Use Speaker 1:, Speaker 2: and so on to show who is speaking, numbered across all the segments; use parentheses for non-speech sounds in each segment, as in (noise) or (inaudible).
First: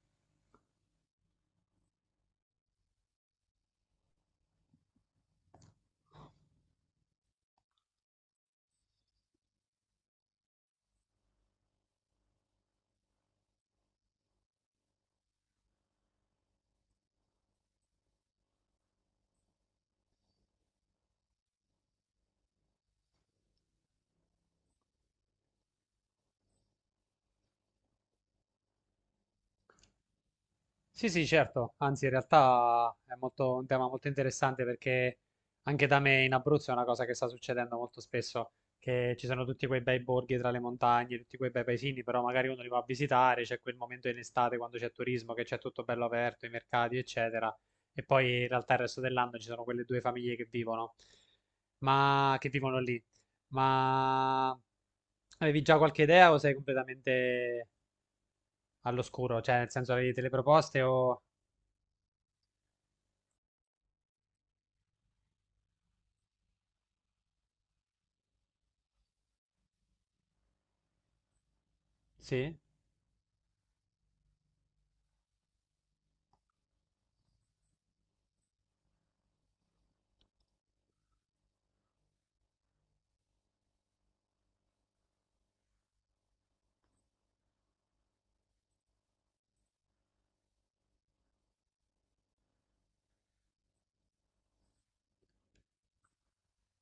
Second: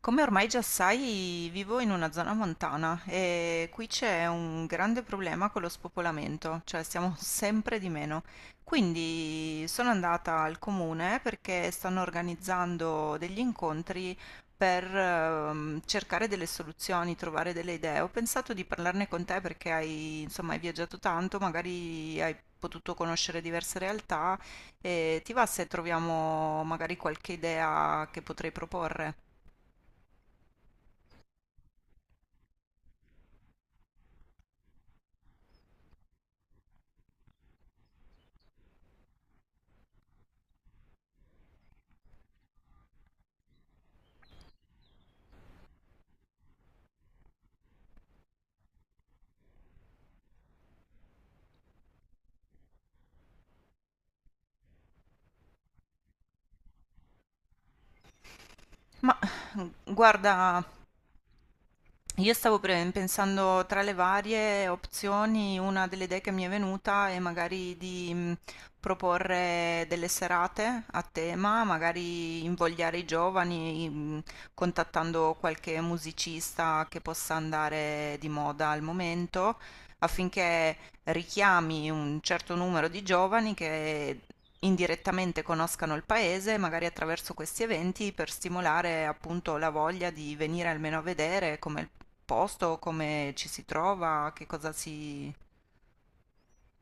Speaker 1: Come ormai già sai, vivo in una zona montana e qui c'è un grande problema con lo spopolamento, cioè siamo (laughs) sempre di meno. Quindi sono andata al comune perché stanno organizzando degli incontri per cercare delle soluzioni, trovare delle idee. Ho pensato di parlarne con te perché hai, insomma, hai viaggiato tanto, magari hai potuto conoscere diverse realtà e ti va se troviamo magari qualche idea che potrei proporre?
Speaker 2: Sì, sì, certo, anzi in realtà è molto, un tema molto interessante perché anche da me in Abruzzo è una cosa che sta succedendo molto spesso, che ci sono tutti quei bei borghi tra le montagne, tutti quei bei paesini, però magari uno li va a visitare, c'è quel momento in estate quando c'è turismo, che c'è tutto bello aperto, i mercati, eccetera, e poi in realtà il resto dell'anno ci sono quelle due famiglie che vivono, ma che vivono lì. Ma avevi già qualche idea o sei completamente
Speaker 1: Ma
Speaker 2: all'oscuro? Cioè, nel senso avevi delle
Speaker 1: guarda,
Speaker 2: proposte o
Speaker 1: io stavo pensando tra le varie opzioni, una delle idee che mi è venuta è magari di proporre delle serate a tema, magari
Speaker 2: Sì,
Speaker 1: invogliare i giovani, contattando qualche musicista che possa andare di moda al momento affinché richiami un certo numero di giovani che indirettamente conoscano il paese, magari attraverso questi eventi, per stimolare appunto la voglia di venire almeno a vedere come il posto, come ci si trova, che cosa si...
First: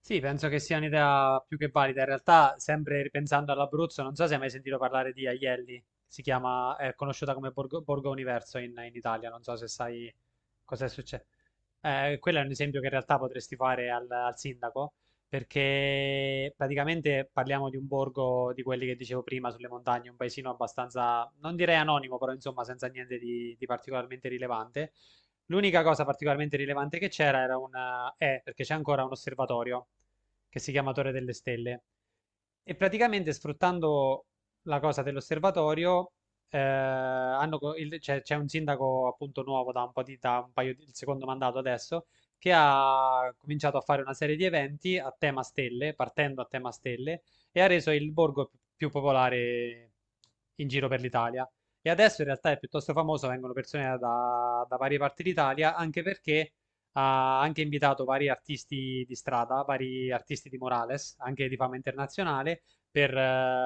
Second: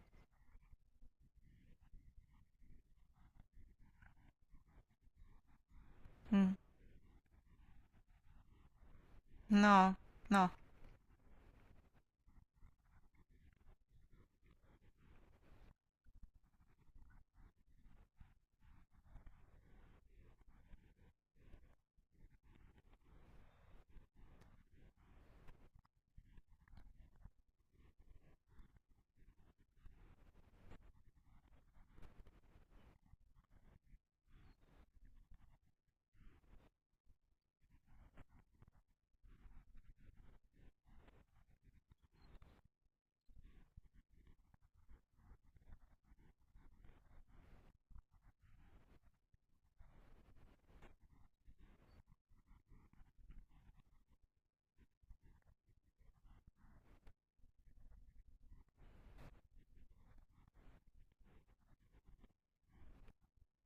Speaker 2: sì, penso che sia un'idea più che valida. In realtà, sempre ripensando all'Abruzzo, non so se hai mai sentito parlare di Aielli, si
Speaker 1: Mm.
Speaker 2: chiama, è conosciuta come Borgo, Borgo Universo in Italia, non so se
Speaker 1: No,
Speaker 2: sai
Speaker 1: no.
Speaker 2: cosa è successo. Quello è un esempio che in realtà potresti fare al sindaco, perché praticamente parliamo di un borgo di quelli che dicevo prima sulle montagne, un paesino abbastanza, non direi anonimo, però insomma senza niente di particolarmente rilevante. L'unica cosa particolarmente rilevante che c'era era è perché c'è ancora un osservatorio che si chiama Torre delle Stelle e praticamente sfruttando la cosa dell'osservatorio, hanno c'è un sindaco appunto nuovo da un po' di, da un paio di, il secondo mandato adesso, che ha cominciato a fare una serie di eventi a tema stelle, partendo a tema stelle, e ha reso il borgo più popolare in giro per l'Italia. E adesso in realtà è piuttosto famoso, vengono persone da, da varie parti d'Italia, anche perché ha anche invitato vari artisti di strada, vari artisti di Morales, anche di fama internazionale, per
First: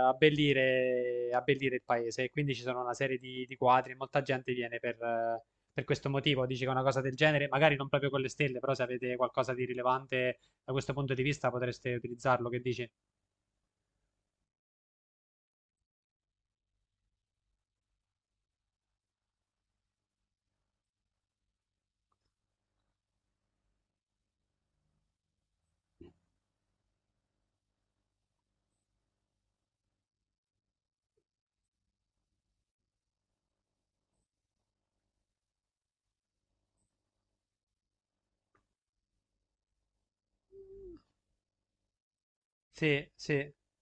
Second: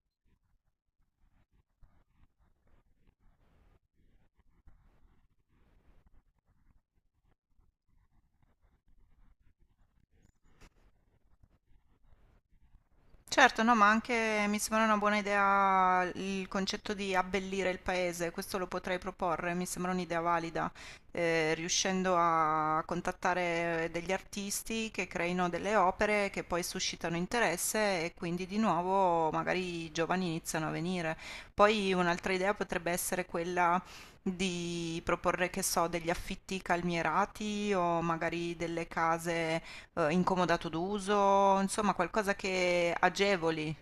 Speaker 2: abbellire, abbellire il paese. E quindi ci sono una serie di quadri e molta gente viene per questo motivo. Dice che una cosa del genere, magari non proprio con le stelle, però se avete qualcosa di rilevante da questo punto di vista potreste utilizzarlo. Che dici?
Speaker 1: Certo, no, ma anche mi sembra una buona idea il concetto di abbellire il paese, questo lo potrei proporre, mi sembra un'idea valida, riuscendo a contattare degli artisti che creino delle opere che poi suscitano interesse e quindi di nuovo magari i giovani iniziano a venire. Poi un'altra idea potrebbe essere quella di proporre, che so, degli affitti calmierati o magari delle case incomodato d'uso, insomma qualcosa che
Speaker 2: Sì, sì.
Speaker 1: agevoli.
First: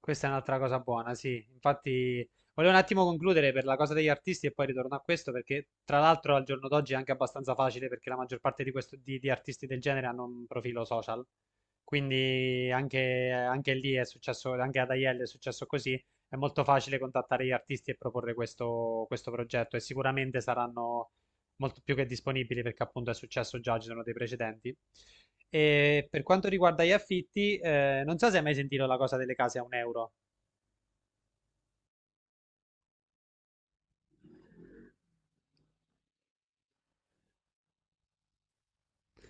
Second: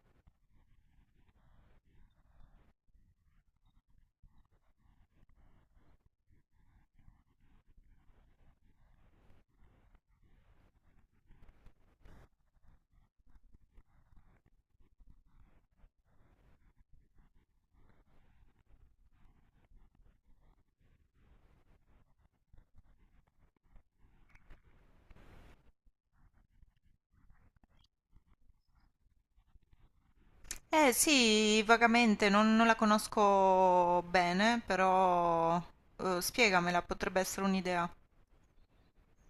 Speaker 2: Questa è un'altra cosa buona, sì. Infatti, volevo un attimo concludere per la cosa degli artisti e poi ritorno a questo, perché tra l'altro al giorno d'oggi è anche abbastanza facile perché la maggior parte di, di artisti del genere hanno un profilo social. Quindi anche, anche lì è successo, anche ad Aiello è successo così. È molto facile contattare gli artisti e proporre questo, questo progetto e sicuramente saranno molto più che disponibili perché appunto è successo già, ci sono dei precedenti. E per quanto riguarda gli affitti, non so se hai mai sentito la cosa delle case a un euro.
Speaker 1: Eh sì, vagamente, non la conosco bene, però spiegamela, potrebbe essere un'idea.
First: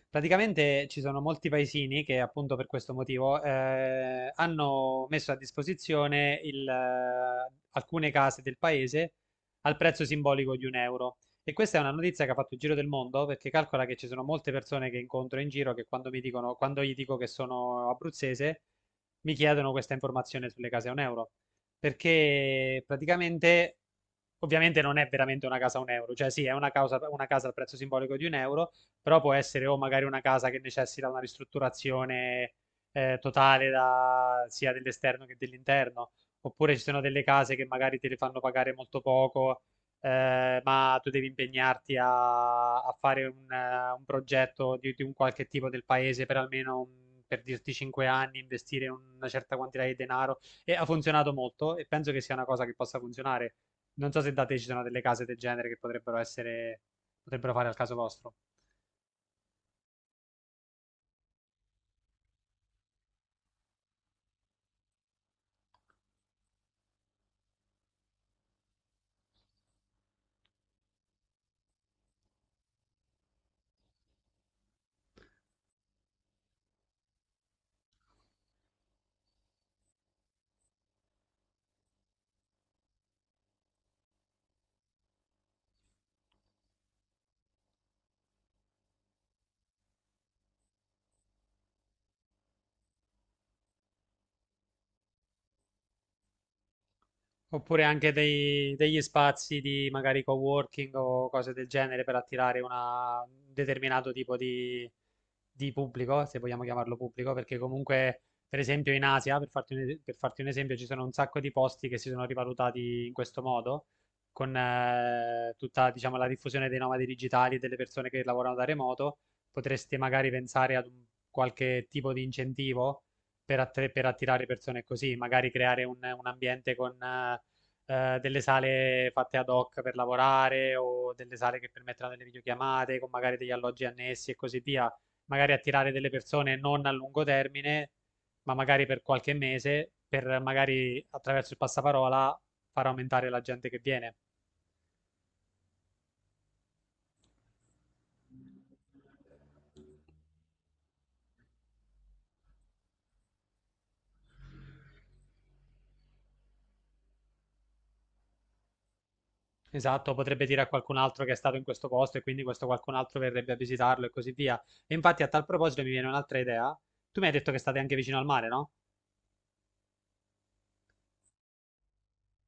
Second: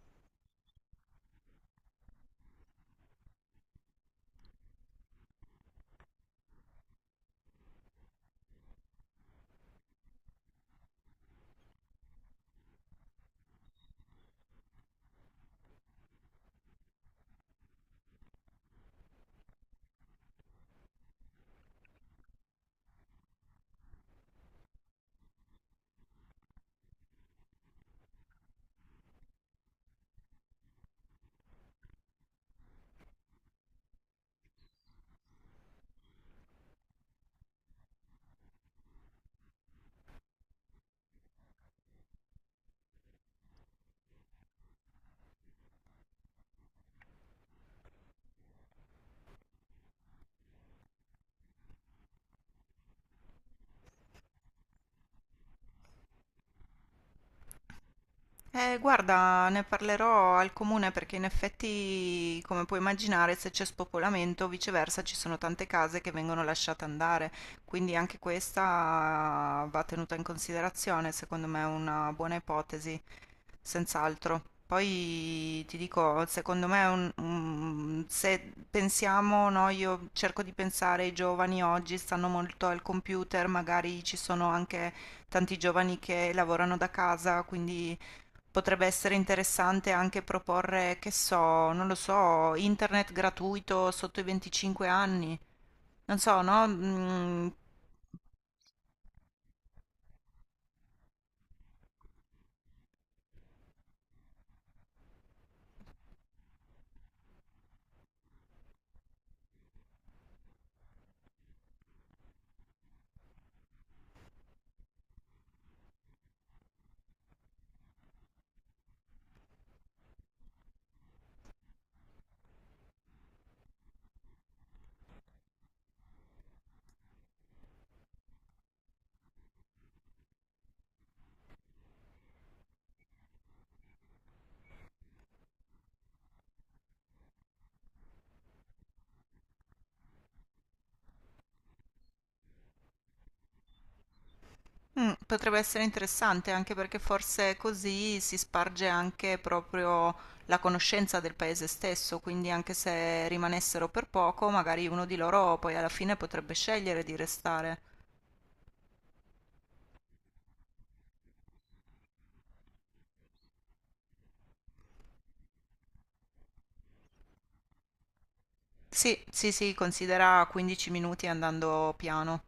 Speaker 2: Praticamente ci sono molti paesini che appunto per questo motivo hanno messo a disposizione il, alcune case del paese al prezzo simbolico di un euro. E questa è una notizia che ha fatto il giro del mondo perché calcola che ci sono molte persone che incontro in giro che quando mi dicono, quando gli dico che sono abruzzese, mi chiedono questa informazione sulle case a un euro. Perché praticamente, ovviamente non è veramente una casa a un euro, cioè sì, è una casa al prezzo simbolico di un euro però può essere o magari una casa che necessita una ristrutturazione totale sia dell'esterno che dell'interno, oppure ci sono delle case che magari te le fanno pagare molto poco, ma tu devi impegnarti a, a fare un progetto di un qualche tipo del paese per almeno per dirti 5 anni, investire una certa quantità di denaro e ha funzionato molto e penso che sia una cosa che possa funzionare. Non so se da te ci sono delle case del genere che potrebbero essere, potrebbero fare al caso vostro.
Speaker 1: Guarda, ne parlerò al comune perché in effetti, come puoi immaginare, se c'è spopolamento, viceversa, ci sono tante case che vengono lasciate andare, quindi anche questa va tenuta in considerazione, secondo me è una buona ipotesi, senz'altro. Poi ti dico, secondo me, è se pensiamo, no, io cerco di pensare, i giovani oggi stanno molto al computer, magari ci sono anche tanti giovani che lavorano da casa, quindi potrebbe essere interessante anche proporre, che so, non lo so, internet gratuito sotto i 25 anni. Non so, no?
Speaker 2: Oppure anche degli spazi di magari coworking o cose del genere per attirare un determinato tipo di pubblico, se vogliamo chiamarlo pubblico, perché comunque, per esempio, in Asia, per farti un esempio, ci sono un sacco di posti che si sono rivalutati in questo modo, con tutta, diciamo, la diffusione dei nomadi digitali, delle persone che lavorano da remoto, potreste magari pensare ad un qualche tipo di incentivo per, per attirare persone così, magari creare un ambiente con delle sale fatte ad hoc per lavorare o delle sale che permetteranno delle videochiamate con magari degli alloggi annessi e così via, magari attirare delle persone non a lungo termine, ma magari per qualche mese, per magari attraverso il passaparola far aumentare la gente che viene.
Speaker 1: Potrebbe essere interessante anche perché forse così si sparge anche proprio la conoscenza del paese stesso, quindi anche se rimanessero per poco, magari uno di loro poi alla fine potrebbe scegliere di restare.
Speaker 2: Esatto, potrebbe dire a qualcun altro che è stato in questo posto e quindi questo qualcun altro verrebbe a visitarlo e così via. E infatti a tal proposito mi viene un'altra idea. Tu mi hai detto che state anche vicino al mare, no?
Speaker 1: Sì, sì, sì, considera 15 minuti andando piano.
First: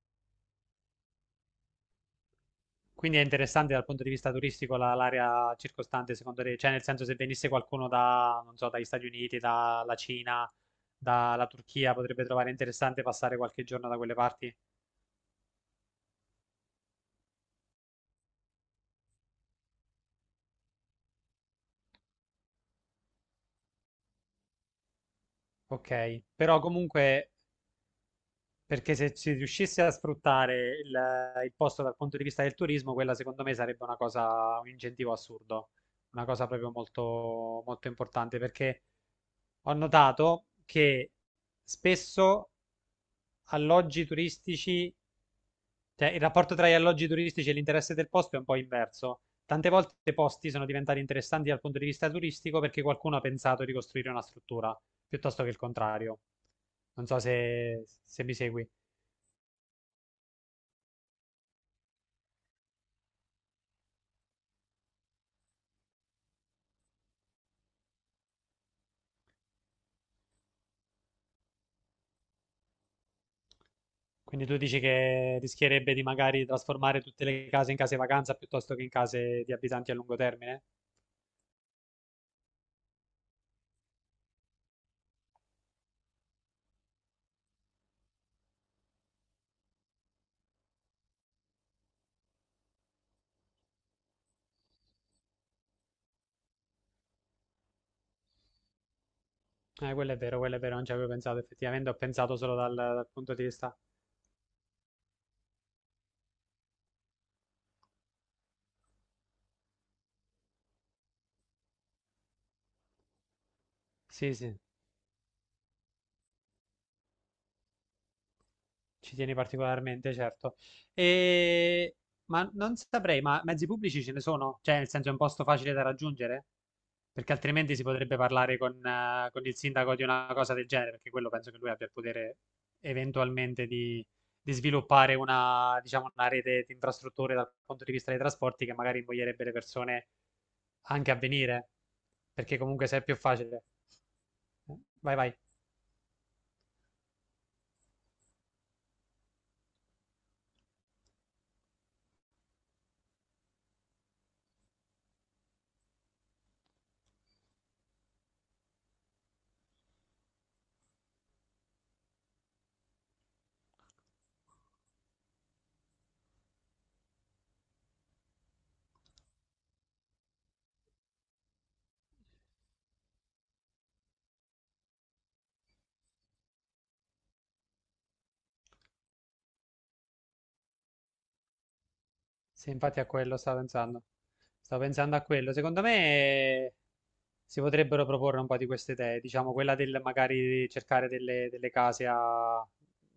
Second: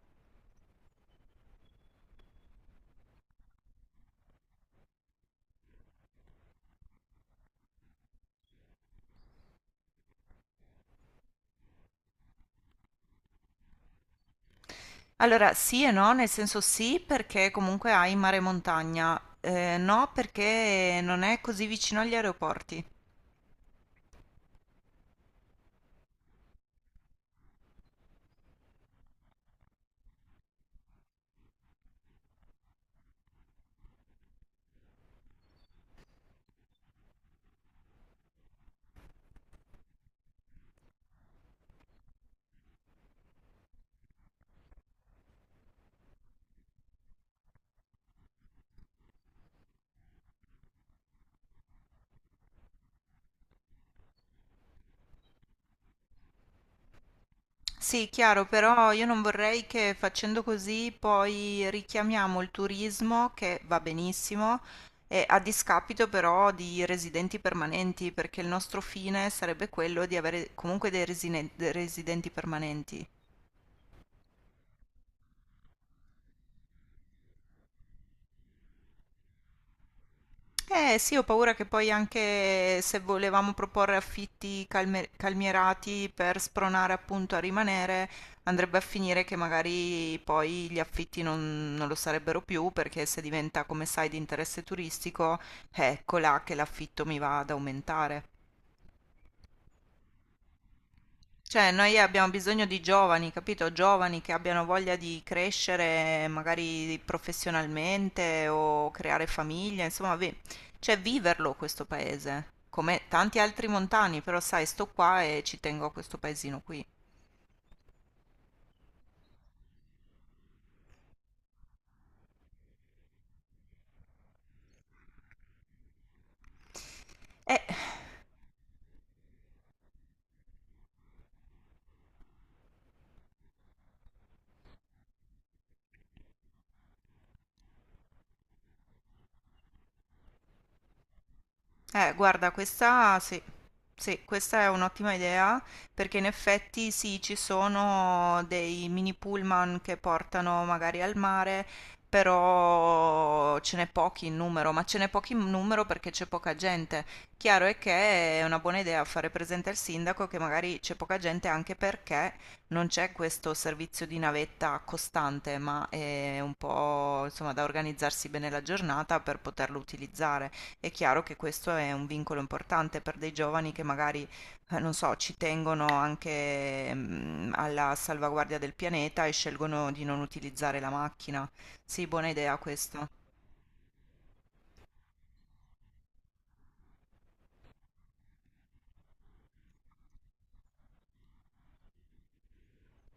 Speaker 2: Quindi è interessante dal punto di vista turistico l'area circostante, secondo te? Cioè, nel senso, se venisse qualcuno da, non so, dagli Stati Uniti, dalla Cina, dalla Turchia, potrebbe trovare interessante passare qualche giorno da quelle parti?
Speaker 1: Allora, sì e no, nel senso sì perché comunque hai mare e montagna, no perché non è così vicino agli aeroporti.
Speaker 2: Ok, però comunque, perché se si riuscisse a sfruttare il posto dal punto di vista del turismo, quella secondo me sarebbe una cosa, un incentivo assurdo, una cosa proprio molto, molto importante, perché ho notato che spesso alloggi turistici. Cioè, il rapporto tra gli alloggi turistici e l'interesse del posto è un po' inverso. Tante volte i posti sono diventati interessanti dal punto di vista turistico perché qualcuno ha pensato di costruire una struttura, piuttosto che il contrario. Non so se,
Speaker 1: Sì,
Speaker 2: se mi
Speaker 1: chiaro,
Speaker 2: segui.
Speaker 1: però io non vorrei che facendo così poi richiamiamo il turismo, che va benissimo, a discapito però di residenti permanenti, perché il nostro fine sarebbe quello di avere comunque dei dei residenti permanenti.
Speaker 2: Quindi tu dici che rischierebbe di magari trasformare tutte le case in case vacanza piuttosto che in case di abitanti a lungo termine?
Speaker 1: Eh sì, ho paura che poi anche se volevamo proporre affitti calmierati per spronare appunto a rimanere, andrebbe a finire che magari poi gli affitti non lo sarebbero più perché se diventa, come sai, di interesse turistico, ecco là che l'affitto mi va ad aumentare.
Speaker 2: Quello è vero, non ci avevo pensato
Speaker 1: Cioè,
Speaker 2: effettivamente, ho
Speaker 1: noi abbiamo
Speaker 2: pensato solo
Speaker 1: bisogno
Speaker 2: dal,
Speaker 1: di
Speaker 2: dal
Speaker 1: giovani,
Speaker 2: punto di
Speaker 1: capito?
Speaker 2: vista.
Speaker 1: Giovani che abbiano voglia di crescere magari professionalmente o creare famiglia, insomma, cioè viverlo questo paese, come tanti altri montani,
Speaker 2: Sì,
Speaker 1: però
Speaker 2: sì.
Speaker 1: sai, sto qua e ci tengo a questo paesino qui.
Speaker 2: Ci tieni particolarmente, certo. E... Ma non saprei, ma mezzi pubblici ce ne sono? Cioè, nel senso è un posto facile da raggiungere? Perché
Speaker 1: Eh,
Speaker 2: altrimenti si potrebbe parlare con il sindaco di una cosa del genere, perché quello penso che lui abbia il potere eventualmente di sviluppare una, diciamo, una rete di infrastrutture dal punto di vista dei trasporti che magari invoglierebbe le persone anche a venire,
Speaker 1: Eh, guarda,
Speaker 2: perché comunque se è più
Speaker 1: questa sì,
Speaker 2: facile.
Speaker 1: sì, questa è un'ottima
Speaker 2: Vai, vai.
Speaker 1: idea perché in effetti sì, ci sono dei mini pullman che portano magari al mare, però ce n'è pochi in numero, ma ce n'è pochi in numero perché c'è poca gente. Chiaro è che è una buona idea fare presente al sindaco che magari c'è poca gente anche perché non c'è questo servizio di navetta costante, ma è un po', insomma, da organizzarsi bene la giornata per poterlo utilizzare. È chiaro che questo è un vincolo importante per dei giovani che magari, non so, ci tengono anche alla salvaguardia del pianeta e scelgono di non utilizzare la macchina. Sì, buona idea
Speaker 2: Sì, infatti a
Speaker 1: questa.
Speaker 2: quello stavo pensando. Stavo pensando a quello. Secondo me si potrebbero proporre un po' di queste idee, diciamo quella del magari cercare delle, delle case a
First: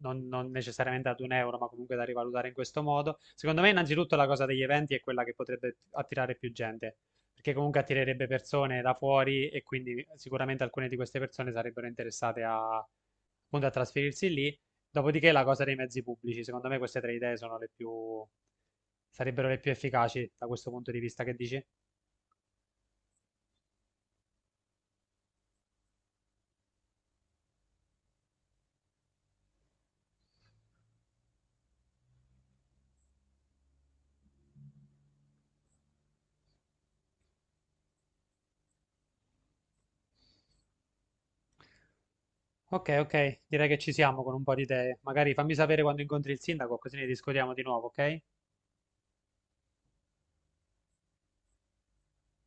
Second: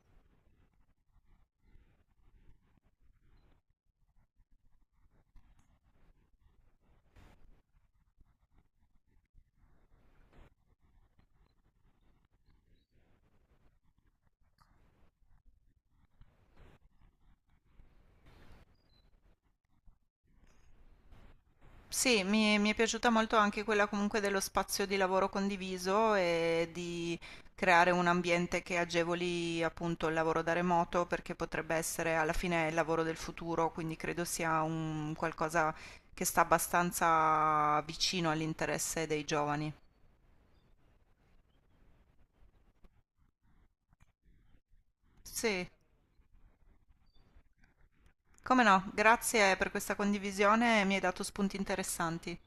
Speaker 2: non, non necessariamente ad un euro, ma comunque da rivalutare in questo modo. Secondo me, innanzitutto, la cosa degli eventi è quella che potrebbe attirare più gente, perché comunque attirerebbe persone da fuori e quindi sicuramente alcune di queste persone sarebbero interessate a, appunto, a trasferirsi lì. Dopodiché la cosa dei mezzi pubblici, secondo me queste tre idee sono le più, sarebbero le più efficaci da questo punto di vista, che dici?
Speaker 1: Sì, mi è piaciuta molto anche quella comunque dello spazio di lavoro condiviso e di creare un ambiente che agevoli appunto il lavoro da remoto perché potrebbe essere alla fine il lavoro del futuro, quindi credo sia un qualcosa che sta abbastanza vicino all'interesse dei giovani.
Speaker 2: Ok, ok, direi che ci siamo con un po' di idee. Magari fammi
Speaker 1: Sì,
Speaker 2: sapere quando incontri il sindaco, così ne discutiamo di nuovo, ok?
Speaker 1: come no, grazie per questa condivisione, mi hai dato spunti interessanti.